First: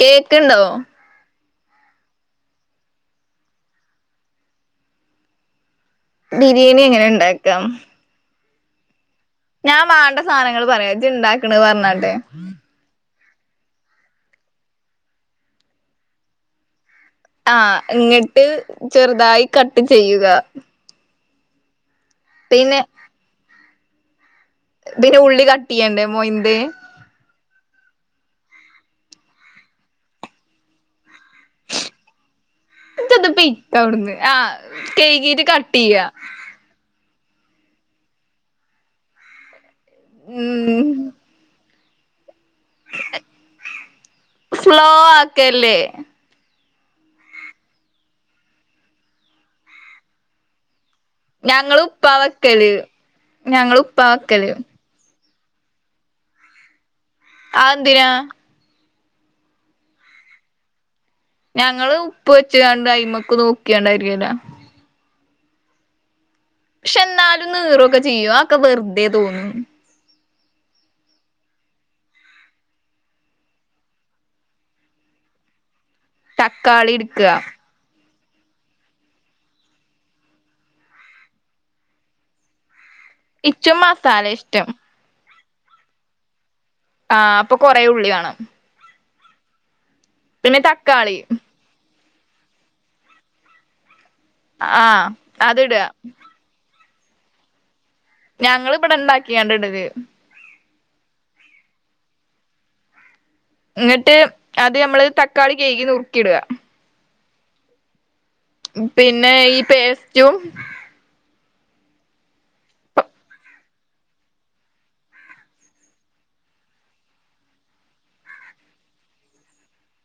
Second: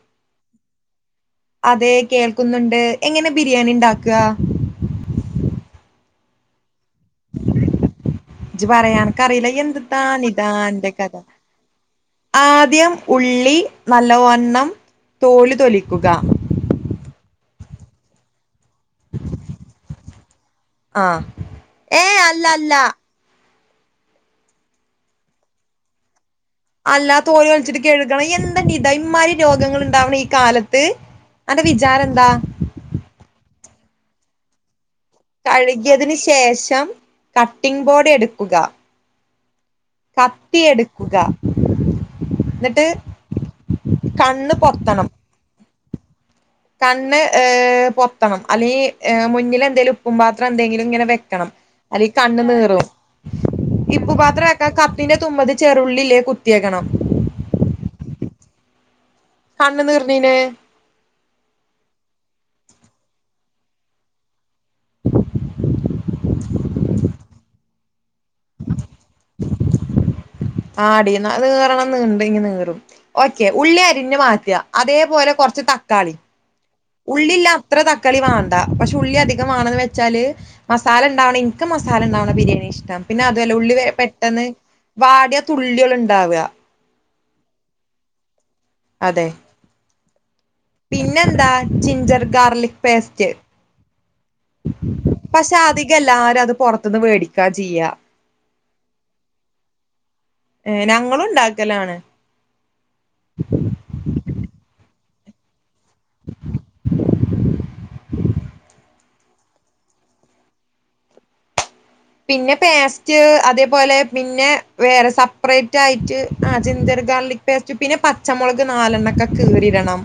Cake ഇണ്ടോ? അതെ കേൾക്കുന്നുണ്ട് എങ്ങനെ ബിരിയാണി ഉണ്ടാക്ക? ബിരിയാണി എങ്ങനെ ഇണ്ടാക്കാന്ന്. ഇജ് പറയാ അനകറിയില്ലേ എന്തിത്താ നിദാ സാധനങ്ങൾ അൻ്റെ പറയാ ഇജ്ജ് കഥ ഇണ്ടാക്ക്ണത് പറഞ്ഞാട്ടെ ആദ്യം ഉള്ളി നല്ലവണ്ണം തോലു തൊലിക്കുക. ആഹ ഇങ്ങിട്ട് ചെറുതായി കട്ട് ചെയ്യുക ആഹ ഏ അല്ല അല്ല പിന്നെ പിന്നെ ഉള്ളി കട്ട് ചെയ്യണ്ടേ മ അല്ലാ തോലി വലിച്ചിട്ട് കഴുകണം എന്തത ഇമാതി രോഗങ്ങ ഉണ്ടാവണം ഈ കാലത്ത് അന്റെ വിചാരംന്താ തടന്ന് ആ കഴുകിയതിനു ശേഷം കട്ടിംഗ ബോർഡ് എടുക്കുക ഉം കത്തിയെടുക്കുക. എന്നിട്ട് കണ്ണ് സ്ലോ പൊത്തണം. ആക്കല്ലേ കണ്ണ് ഏഹ് പൊത്തണം അല്ലെങ്കിൽ മുന്നിൽ എന്തെങ്കിലും ഉപ്പും പാത്രം എന്തെങ്കിലും ഇങ്ങനെ വെക്കണം ഞങ്ങള് അല്ലെ ഉപ്പാ വെക്കല് കണ്നിറും ഞങ്ങള് ഉപ്പാ ഇപ്പം പാത്രം വെക്കല് വെക്കാൻ കതിന്റെ ൊമ്പത് ചെറുള്ളിലേ? കുത്തിയേക്കണം ആന്തിനാ കണ് തീർണീന് ഞങ്ങള് ഉപ്പ് വെച്ച കണ്ട് അയി്മക്ക് നോക്കിയണ്ടായിരിക്കല്ല പക്ഷെ എന്നാലും നീറുംൊക്കെ ചെയ്യോ ഒക്കെ വെറുതെ തോന്നും ആടി നീറണം നീണ്ട ഇ നീറും ഓക്കെ ഉള്ളി അരിഞ്ഞഞ് മാറ്റയാ അതേപല ച് തക്കാളി തക്കാളി ഇട്ക്കക തക്കളി വാണ്ടാ പക്ഷെ ഉള്ളി അധികം വേണന്ന് വെച്ചാല് മസാല ഉണ്ടാവണ എനക്ക് മസാല ഉണ്ടാവണം ബിയാണി ഇഷ്ടം പിന്നെ അതുഅല്ല ഉള്ളി ഇച്ചും മസാല പെട്ടെന്ന് ഇഷ്ടം വാടിയ തുള്ളി ഉണ്ടാവുക ആഹ അപ്പൊ കൊറെ ഉള്ളി വാണം അതെ തക്കാളി പിന്നെന്താ ജിഞ്ചർ ഗാർലിക് പേസ്റ്റ് ആഹ് പക്ഷെ അതിടുക അധികം എല്ലാരും അത് പുൊറത്തന്ന് മേടിക്കാ ചെയ്യാ ഞങ്ങ ഇവിടെ ഇണ്ടാക്കിയണ്ട ഇടത് ഏ ഞങ്ങളും ഉണ്ടാക്കലാണ് എന്നങ്ങിട്ട് അത് നമ്മള് തക്കാളി കേഴ്കി നുറുക്കിടുക പിന്നെ ഈ പേസ്റ്റും പിന്നെ പേസ്റ്റ് അതേപോലെ പിന്നെ വേറെ സെപ്പറേറ്റ് ആയിട്ട് ആ ചിന്ത ഗാർലിക് പേസ്റ്റ് പിന്നെ പച്ചമുളക് നാലെണ്ണക്കെ ക കേറിടണം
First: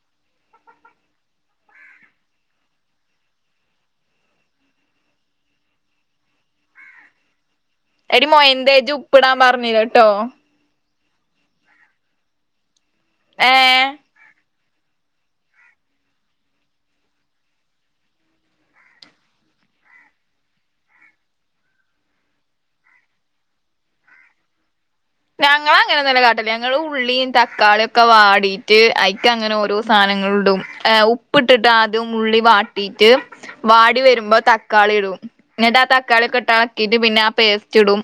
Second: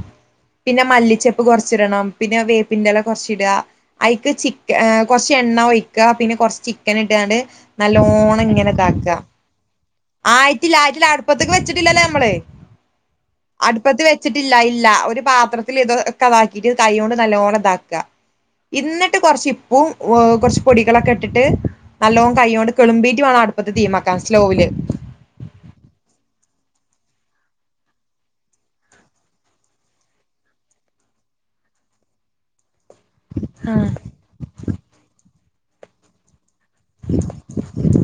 പിന്നെ മല്ലിച്ചപ്പ് കുറച്ചിടണം പിന്നെ വേപ്പിൻന്റെറെല കുറച്ച ഇടുക അതിക്ക് ചിക്ക കുറച്ച എണ്ണ ഒഴിക്ക പിന്നെ കൊറച്ച് ചിക്കൻ ഇട്ടാണ്ട് നല്ല എടി ഓണം മൊയന്റേജ് ഇങ്ങനെതാക്കുക ഉപ്പിടാൻ പറഞ്ഞില്ലട്ടോ ആയിരത്തിള്ളായിരത്തി അടുപ്പത്തക്ക് വെച്ചിട്ടില്ലല്ലേ നമ്മള് ഏഹ് അടുപ്പ വെച്ചിട്ട ഇല്ല ഇല്ല ഒരു പാത്രത്തിൽ ഇത ഒക്കെ അതാക്കിട്ട് കൈ കൊണ്ട് നല്ലവോണം ഇതാക്കുക ഇന്നിട്ട് കൊറച്ച് ഇപ്പും കുറച്ച് പൊടികളൊക്കെ ഇട്ടിട്ട് നല്ലോണം കയ്യോ കൊണ്ട് കിളുമ്പീറ്റു വേണം അടുപ്പത്തെ തീമാക്കാൻ സ്ലോവില് ഞങ്ങ അങ്ങനെ നല്ല കാട്ടല്ല ഞങ്ങൾ ഉള്ളിയും തക്കാളിയ ഒക്കെ വാടിട്ട് അഐക്ക അങ്ങനെ ഓോ സധന ഉപ്പിട്ടിട്ട് അത് ഉി കട്ടട്ട് വാടി വരുമ്പോ തക്കാളി ഇടും എന്നിട്ട് ആ തക്കാളി കെട്ട ിട്ട് പിന്നെ ആ പേസ്റ്റ് ഇടും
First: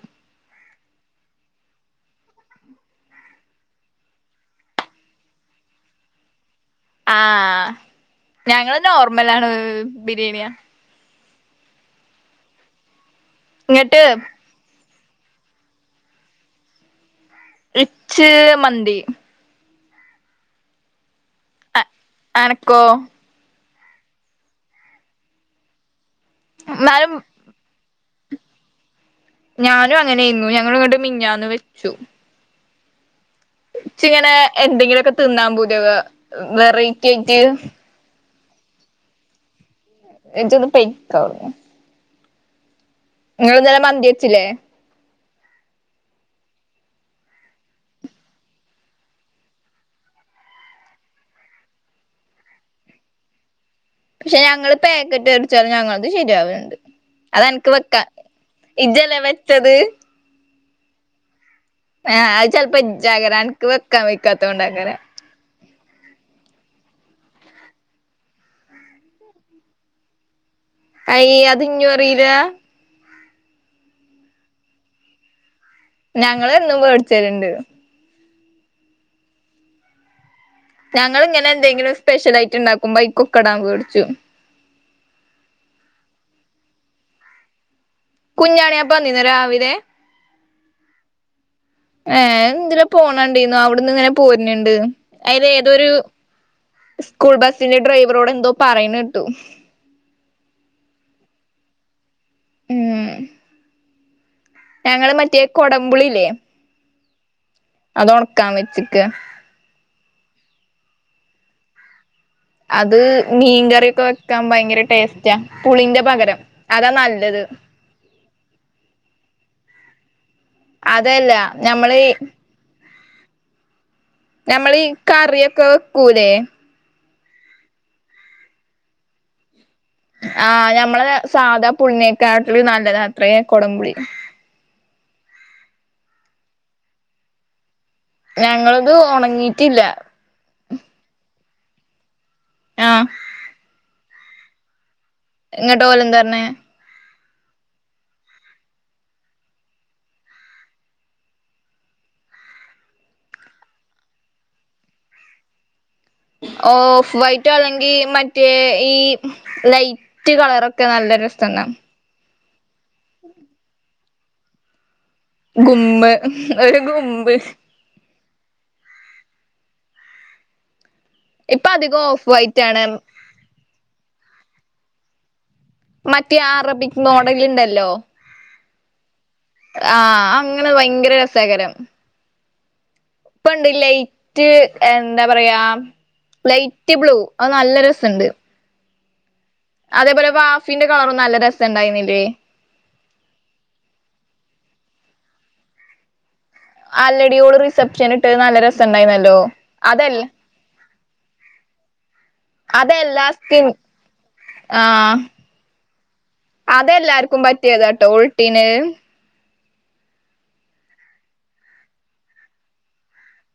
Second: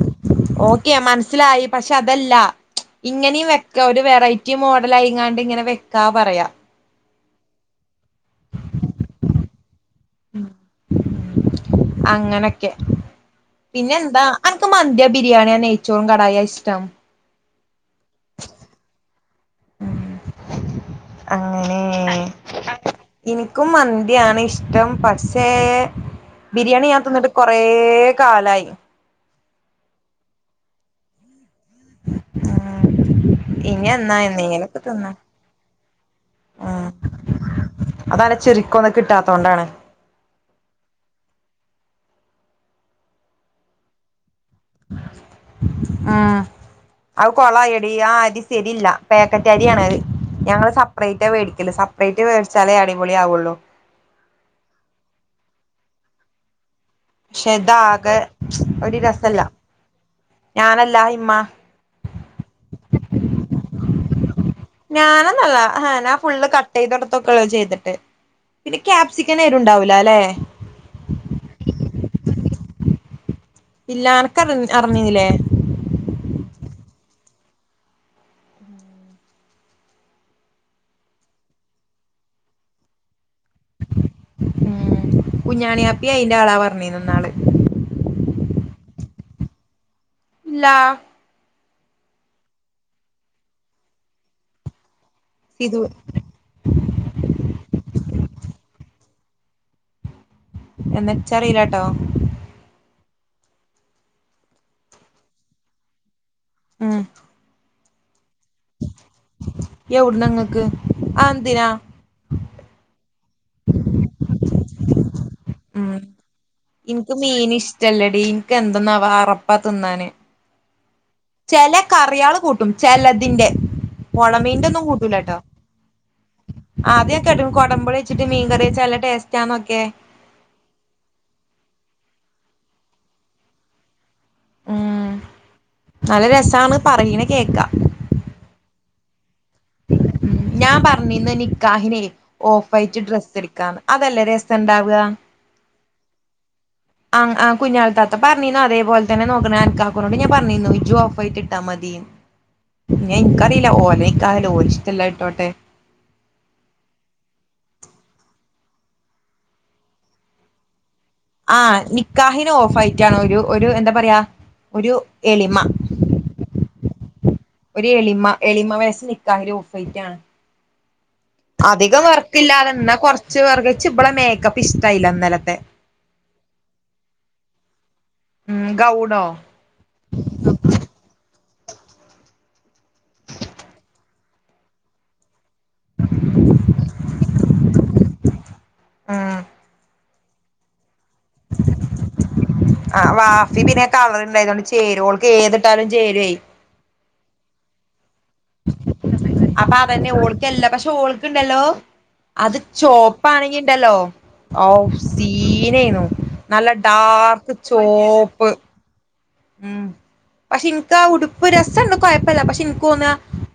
ഓക്കെ മനസ്സിലായി പക്ഷെ അതല്ല ഇങ്ങനെയും വെക്കാ ഒരു വെറൈറ്റി മോഡൽ ആയിങ്ങാണ്ട് ഇങ്ങനെ വെക്കാ പറയാ ആഹ ഞങ്ങള് നോർമല ആാണ് ബിരിയാണിയാ അങ്ങനൊക്കെ പിന്നെ ഇങ്ങട്ട് എന്താനക്ക് മന്തി ബിരിയാണിയാണ് ഏച്ചോവുംും കടായ ഇഷ്ടം റിച്ച് മന്തി അങ്ങനെ അനക്കോ ഇനി ക്കും മന്തിയാണ് ഇഷ്ടം പക്ഷേ ബിരിയാണി ഞ എന്നാലും തിന്നിട്ട് കുറെ കാലായി ഞാനും അങ്ങനെ ഇുന്നു ഞങ്ങ ഇങ്ങോട്ട് മിഞ്ഞാന്ന് വെച്ചു ആ ഇഞ്ഞാന്നാ ഇച്ചിങ്ങനെ എന്തെങ്കിലൊക്കെ തിന്നാ എന്തെങ്കിലുമൊക്കെ തിന്നാൻ പൂതിയാവാ ആ വെറൈറ്റി ആയിട്ട് അ തട് ചെരിക്കൊ ഒന്നും കിട്ടാത്തോണ്ടാണ് എജന്നു പൈാക്കൊ നിങ്ങ ഇന്നലെ മന്തി വെച്ചില്ലേ ആ അത് കൊളായടി ആ അരി ശരില്ല പാക്കറ്റ് അരിയാണത് ഞങ്ങള് സെപ്പറേറ്റ് മേടിക്കല് സെപ്പറേറ്റ് മേടിച്ചാലേ അടിപൊളിയാവുള്ളു പക്ഷെ ഞങ്ങള് പാക്കറ്റ് എടിച്ചാലും ഞങ്ങളത് ശരിയാവണ്ട് അത പക്ഷെ എനിക്ക് വെക്കാ ഇതാകെ ഒരു ഇജ്ജല്ലേ രസല്ല വെച്ചത് ഞാനല്ല ഇമ്മ ആ അത് ചെൽപ്പോ ജാഗര അൻക്ക് വെക്കാ ഞാനന്നല്ല ആ ഞാഫുള്ള് കട്ട തോടത്തൊക്കെ ഉള്ള ചെയ്തിട്ട് പിന്നെ ക്യാപ്സിക്കൻ എരു ഉണ്ടാവൂലല്ലേ അയ് അത് ഇഞ്ഞും അറീല ഇല്ല അനക്ക് അറിഞ്ഞീന്നില്ലേ ഞങ്ങളെന്നും വേടിച്ചരുണ്ട് ഞങ്ങള് ഇങ്ങനെ എന്തെങ്കിലും സ്പെഷ്യൽയിട്ട് ഉണ്ടാക്കുമ്പോ ക്കൊക്കെടാൻ മേടിച്ചു ഉം കുഞ്ഞാണി ആപ്പി അയിൻ്റെ ആളാ പറഞ്ഞിന്നാള് [unintelligible] രാവിലെ ലാ ഏ ഇന്തില പോണണ്ടു അവിടന്ന് ങ്ങനെ പോരണ്ണ്ണ്ട് ഐ സിധു ലേതോരു സ്കൂൾ ബസിന്റെ ഡ്രൈവറോട് എന്തോ പറയിണേട്ടു എന്നച്ചറിലാട്ടോ ഉം ഞങ്ങള് മറ്റേ കൊടമ്പുളില്ലേ ആം ആ അത് ഉണക്കാം വെച്ചിക്ക് എവിടുന്നങ്ങക്ക് ആ എന്തിനാ അത് മീൻകറിയൊക്കെ വെക്കാൻ ഭയങ്കര ടേസ്റ്റാ പുളിന്റെ പകരം അതാ നല്ലത് ല്ലടി എനിക്ക് എന്തന്നാവാ അറപ്പാ തിന്നാന് അതല്ല ചില ഞമ്മള് കറിയള് കൂട്ടും ചിലതിൻ്റെ ഞമ്മളീ ഒളമീന്റൊന്നും കൂട്ടൂലട്ടോ കറിയൊക്കെ വെക്കൂലേ അതെ കൊടമ്പൊളി വച്ചിട്ട് മീൻകറി വെച്ചാ നല്ല ടേസ്റ്റ്ന്നൊക്കെ ആ ഞമ്മളെ സാധാ പുളി നാക്കിട്ടം നല്ലതാ അത്രയും കൊടംപുളി ഉം നല്ല രസാണ് പറയീനെ കേക്കാ ഞങ്ങളത് ഉണങ്ങിട്ടില്ല ഉം ഞാൻ പറഞ്ഞിന്ന് നിക്കാഹിനെ ഓഫ് വൈറ്റ് ആഹ് ഡ്രസ്സ് എടുക്കാന്ന് അതെല്ലാം രസം ഉണ്ടാവുക ഇങ്ങട്ട് ഓലെന്താ പറഞ്ഞെ ആ ആ കുഞ്ഞാൾ താത്ത പറഞ്ഞിനു അതേപലെ തന്നെ നോക്കണ ആക്കാക്കനോട് ഞാൻ പറഞ്ഞിരുന്നു ഇജും ഓഫ് വൈറ്റിട്ടാ മതി ഞാൻ ഇനിക്കറിയില്ല ഓലെ നിക്കാഹലെ ഓല് ഇഷ്ടളെ ഇട്ടോട്ടെ ഓഫ് വൈറ്റോ അല്ലെങ്കിൽ മറ്റേ ഈ ലൈറ്റ് കളറൊക്കെ ക്കെ നല്ലരസണ്ടാവും ഓഫ് വൈറ്റാണ്ണ് എന്താ പറയാ ഒരു എളിമ ഗുമ്മ് ഒരു ഗുമ്മ് ഒരു എളിമ എളിമ വയസ്സാ നിക്കാഹിന് ഓഫ് വൈറ്റാണ് ഇപ്പൊ അധികം ഓഫ് വർക്ക് വൈറ്റ് ആണ് ഇല്ലാതന്ന കൊറച്ച് വർക്ക് ഇവളെ മേക്കപ്പ് ഇഷ്ടായില്ല ഇന്നലത്തെ മറ്റേ അറബിക് മോഡല് ഇണ്ടല്ലോ ഉം ഗൗണോ ആഹ് അങ്ങനെ ഭയങ്കര രസൈകാരം ഇപ്പ ഇണ്ട് ലൈറ്റ് എന്താ പറയാ ലൈറ്റ് ബ്ലൂ അത് നല്ലൊരു ര സണ്ട് ആഹ് അതേപോലെ വാഫിന്റെ കളറും നല്ല രസണ്ടായിരുന്നില്ലേ ആ വാഫി പിന്നെ കളർണ്ടായതുകൊണ്ട് ചേരു ക് ഏതിട്ടാലും ചേരു ഏ ആല്ലടിയോട് റിസപ്ഷൻ ഇട്ട നല്ല രസം ണ്ടായിന്നല്ലോ അപ്പൊ അതന്നെ അതല്ലേ ഓൾക്കല്ല പക്ഷെ ഓൾക്ക്ണ്ടല്ലോ അത് അതെല്ലാ ചോപ്പാണെങ്കി സ്കിൻ ഉണ്ടല്ലോ ഔ ആഹ് സീനയിന്നു നല്ല അതെല്ലാർക്കും ഡാർക്ക് പറ്റിയതാട്ടോ ചോപ്പ് ഓളിട്ടീന് ഉം പക്ഷെ എനിക്ക് ആ ഉടുപ്പ് രസം ഇണ്ട് കുഴപ്പില്ല പക്ഷെ എനിക്ക് തോന്ന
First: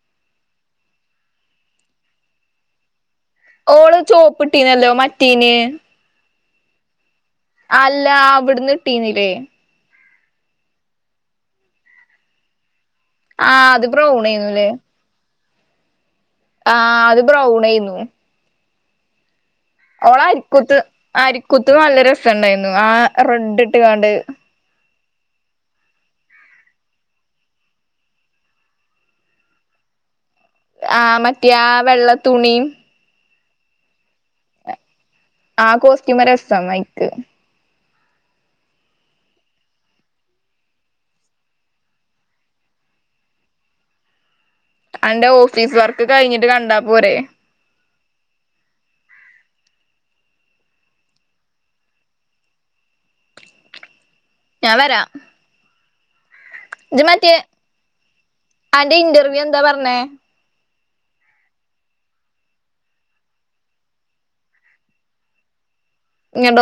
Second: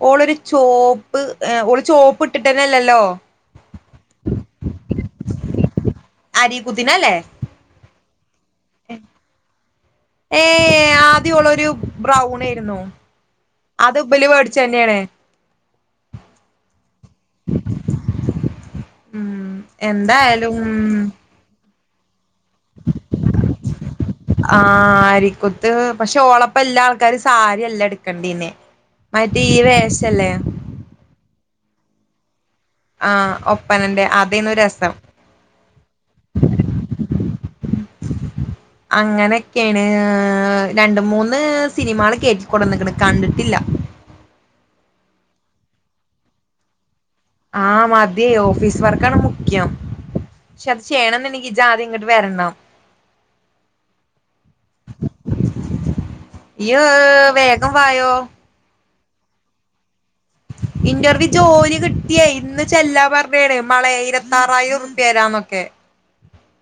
ഓളൊരു ചോപ്പ് ഓള് ചോപ്പ് ഇട്ടിട്ടന്നെല്ലല്ലോ ഓള് ചോപ്പിട്ടീനല്ലോ മറ്റീന് അരി കുത്തിന് അല്ലേ അല്ല അവിട്ന്ന് ഇട്ടീന്നില്ലേ ഏഏ ആദ്യം ഓളൊരു ബ്രൗൺ ആയിരുന്നു ആഹ് അത് ഇബല് മേടിച്ച ബ്രൗണേന്നുല്ലേ തന്നെയണേ ആഹ് അത് ബ്രൗണേന്നു ഉം ഓളെ എന്തായാലും അരിക്കൂത്ത് അരിക്കൂ ത് നല്ല രസണ്ടായിരുന്നു ആ റെഡ് ഇട്ട് കാണ്ട് ആഹ് അരിക്കുത്ത് പക്ഷെ ഓളപ്പ എല്ലാ ആൾക്കാരും സാരി അല്ലാ എടുക്കണ്ടിന്നെ മറ്റേ ഇവ വേഷല്ലേ ആഹ് മറ്റേ ആ വെള്ളത്തുണിയും ആ ഒപ്പനന്റെ അതേന്നു രസം ആഹ് കോസ്റ്റ്യൂമ് രസം അയിക്ക് അങ്ങനൊക്കെയാണ് രണ്ട് മൂന്ന് സിനിമകള് കേറ്റിക്കൊടന്ന്ക്ണ് കണ്ടിട്ടില്ല അന്റെ ഓഫീസ് വർക്ക് കഴിഞ്ഞിട്ട് കണ്ടാ പോരെ ആഹ മതി ഓഫീസ് വർക്ക ആണ് മുഖ്യം പക്ഷെ അത് ചെയ്യണംന്ന്നക്ക്ജാ ആദ്യം ഇങ്ങോട്ട് വരണം ഞാൻ വരാ യ വേഗം വായോ അന്റെ ഇന്റർവ്യൂ എന്താ പറഞ്ഞേ ഇന്റർവ്യൂ ജോലി കിട്ടിയേ ഇന്ന് ചെല്ലാ പറഞ്ഞാണ് മളയ ഇരത്തിറായിരംറപി വരാന്നൊക്കെ ഇങ്ങത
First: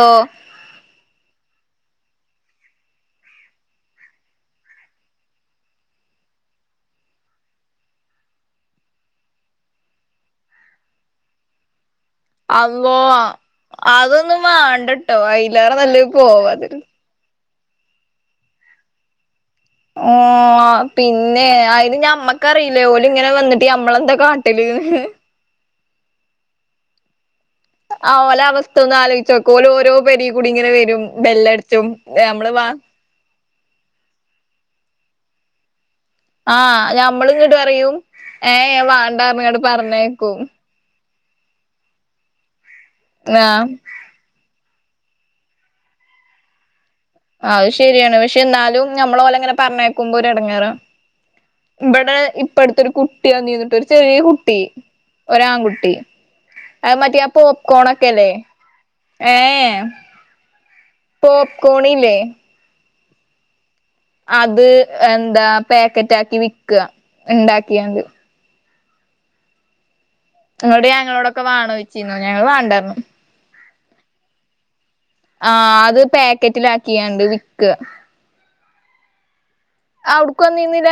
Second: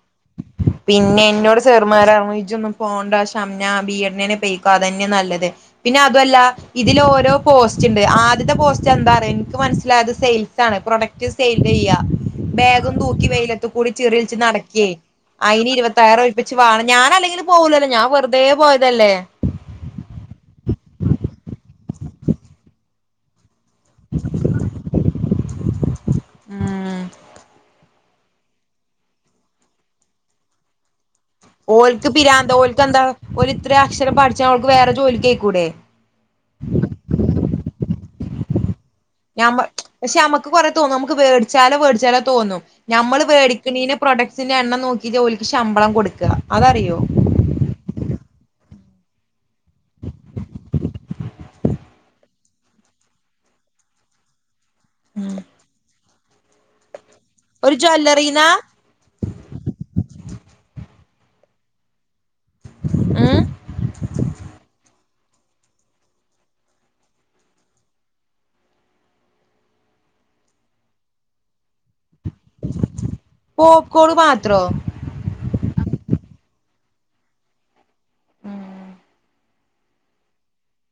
എന്നോട് സെറമാജ ഒന്നും പോണ്ട ന ബീ എടേ പേക്ക അതന്നെ നല്ലത് പിന്നെ അതല്ല ഇതില ഓരോ പോസ്റ്റ് ഉണ്ട് ആദ്യത്തെ പോസ്റ്റ് ചെന്താറ എനിക്ക് മനസ്സിലായത് സെയിൽസ് ആണ് പ്രൊഡക്റ്റ് സെയിൽ ചെയ്യ ബേഗം അള്ളോ തൂക്കി വെയിലത്ത കൂടി ചെറിച്ച് അതൊന്നും നടക്കിയേ വാണ്ടട്ടോ അയിന് അയിലേറെ നല്ലത് ഇരുപത്തായിരം ഒഴിപ്പിച്ച് വാ പോവാതിരി ഞൻ അല്ലെങ്ക പോകൂലല്ലോ ഞാൻ വെറുതെ പോയതല്ലേ ഓ പിന്നെ അതിന് ഞാൻ അമ്മക്കറിയില്ലേ ഓല ഇങ്ങനെ വന്നിട്ട് ട്ട അമ്മളെന്താ കാട്ടല്ന്ന് ഉം ആ ഓല അവസ്ഥ ഒന്നും ആലോചിച്ചച്ച്ോക്ക ഓല ഓരോ പര കുടി ഇങ്ങനെ വരും ബെല്ലടിച്ചും ഓൽക്ക് നമ്മള് പിരാാന്ന്താ വാ ഓൽക്ക് എന്താ ഓ ഇത്രയും അക്ഷരം പഠിച്ചാ അവഓക്ക് വേറെ ജോലിക്ക് ക കേക്കൂടെേ ആഹ് ഞമ്മള് ഇങ്ങട്ട് പറയും ഏ വ ഞമ്മ പക്ഷെഞമ്മുക്ക് കൊറെ തോന്ന വേട് ചാലോ വോട് ചാലോ തോന്നും ഞമ്മള് ആഹ് മേടിക്കണന പ്രൊഡക്‌സിന് എണ്ണം നോക്കി ഈ ജോലിക്ക് ശമ്പളം കൊടുക്കുക അതറിയോ അത് ശെരിയാണ് പക്ഷെ എന്നാലും നമ്മള ഓല ഇങ്ങനെ പറഞ്ഞേക്കുമ്പോ ഒരു എടങ്ങാറാ ഇവിടെ ഇപ്പടുത്തെൊരു കുട്ടിയാ നീന്നിട്ട് ഒരു ചെറിയ കുട്ടി ഉം ഒരാൺകുട്ടി അത് മറ്റ ഒരു പോപ്കോണൊക്കെ അല്ലേ ജ്വല്ലറീന്നാ ഏ എ പോപ്കോണില്ലേ [unintelligible] അത് എന്താ പാക്കറ്റാക്കി വിക്കുക ഉണ്ടാക്കിയാണ്ട് നിങ്ങോളോട് ഞങ്ങളോടൊക്കെ വാണോയ് ചിനി ഞങ്ങൾ വാണ്ടഞ്ഞു പോപ്കോൺ മാത്രം ആ അത് പാക്കറ്റില ആക്കിയണ്ട് വിക്ക ആ അടുക്ക നീന്നില്ല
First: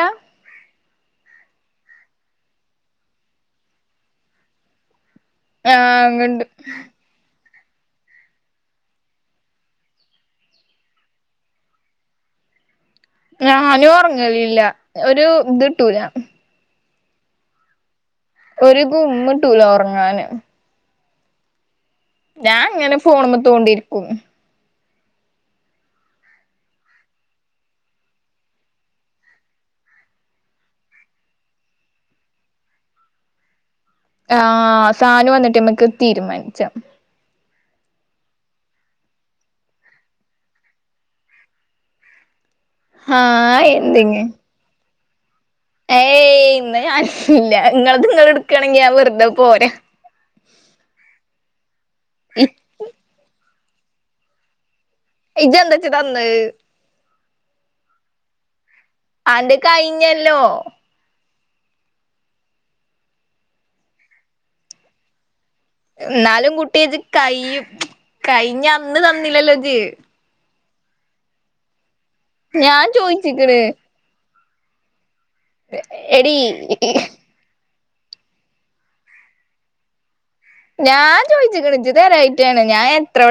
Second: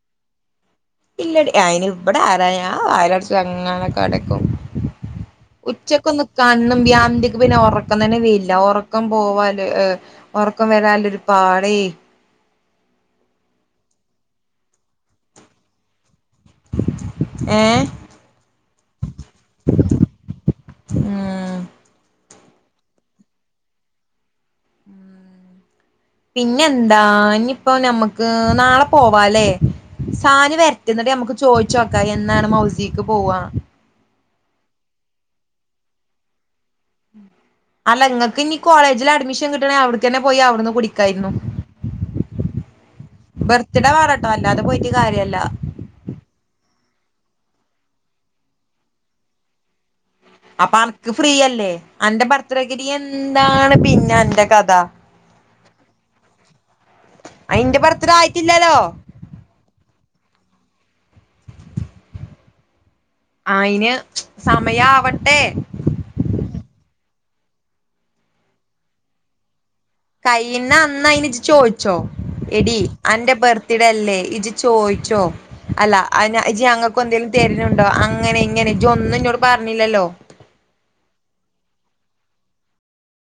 ഇല്ലട അയിന് ഇവിടെ ആരാ വയലടച്ച അങ്ങാനൊക്കെ കടക്കും ആഹ് ഉച്ചക്ക ഒന്ന് ഇങ്ങണ്ട് കാണ്ണ്മ്പ [unintelligible] പിന്നെ ഉറക്കം തന്നെ വല്ല ഉറക്കം പോവാല് ഉറക്കം വരാല്ല ഒരു പാടേ ഞ നോറങ്ങലല്ല ഒരു ഇത്ട്ടൂലാഞാൻ ഏ ഒരു ഗുമ്മിട്ടൂല ഉറങ്ങാന് ആ ഞാൻ ഇങ്ങനെ ഫോണ്മേ തോണ്ടിരിക്കും പിന്നെന്താ ഇനിയിപ്പോ ഞമ്മക്ക് നാളെ പോവാലേ സാല് വരട്ടേ നമക്ക് ചോദിച്ചോക്കാം എന്നാണ് മൗസിക്ക് പോവാ ആ സാനു വന്നിട്ട് നമ്മക്ക് തീരുമാനിച്ചാം അല്ല നിങ്ങക്ക് ഇനി കോളേജില് അഡ്മിഷൻ കിട്ടണെ അവിടെ ക്കെന്നെ പോയി അവിടുന്ന് കുടിക്കായിരുന്നു ആഹ് ബെർത്ത്ഡേ എന്തെങ്ങ് വാറട്ടോ അല്ലാതെ പോയിട്ട് കാര്യല്ല ഏയ് ഇന്ന് ഞാനല്ല നിങ്ങ നിങ്ങ എടുക്കയാണെങ്കി ഞാൻ വെറുതെ പോരാ അപ്പൊ അനക്ക് ഫ്രീയല്ലേ എന്റെ ഭർത്തഗിരി എന്താണ് പിന്നെ എന്റെ കഥ ഇത് എന്താച്ച തന്ന് അയിന്റെ ബർത്ത്ഡാ ആയിട്ടില്ലല്ലോ ആണ്ട് കഴിഞ്ഞല്ലോ അയ്ൻ സമയാവട്ടെ ഇന്നാലും കുട്ടി ജി കയ്യും കഴിഞ്ഞ അന്ന് തന്നില്ലല്ലോ ജി കൈയിണ അന്ന് അയിന് ചോദിച്ചോ എടി ഞാൻ അന്റെ ചോയിച്ചിക്ക്ണ് ബർത്ത്ഡേ അല്ലേ ഇജി ചോയിച്ചോ അല്ല എടീ അയ്ന ജി ഞങ്ങക്ക എന്തെങ്കലും തര് നുണ്ടോ അങ്ങനെ ഇങ്ങനെ ജി ഒന്നും ഇന്നോട് പറഞ്ഞില്ലല്ലോ ഞാൻ ചോദിച്ച്ക്ണ് ജി തരായിട്ടാണ് ഞാൻ എത്രടെ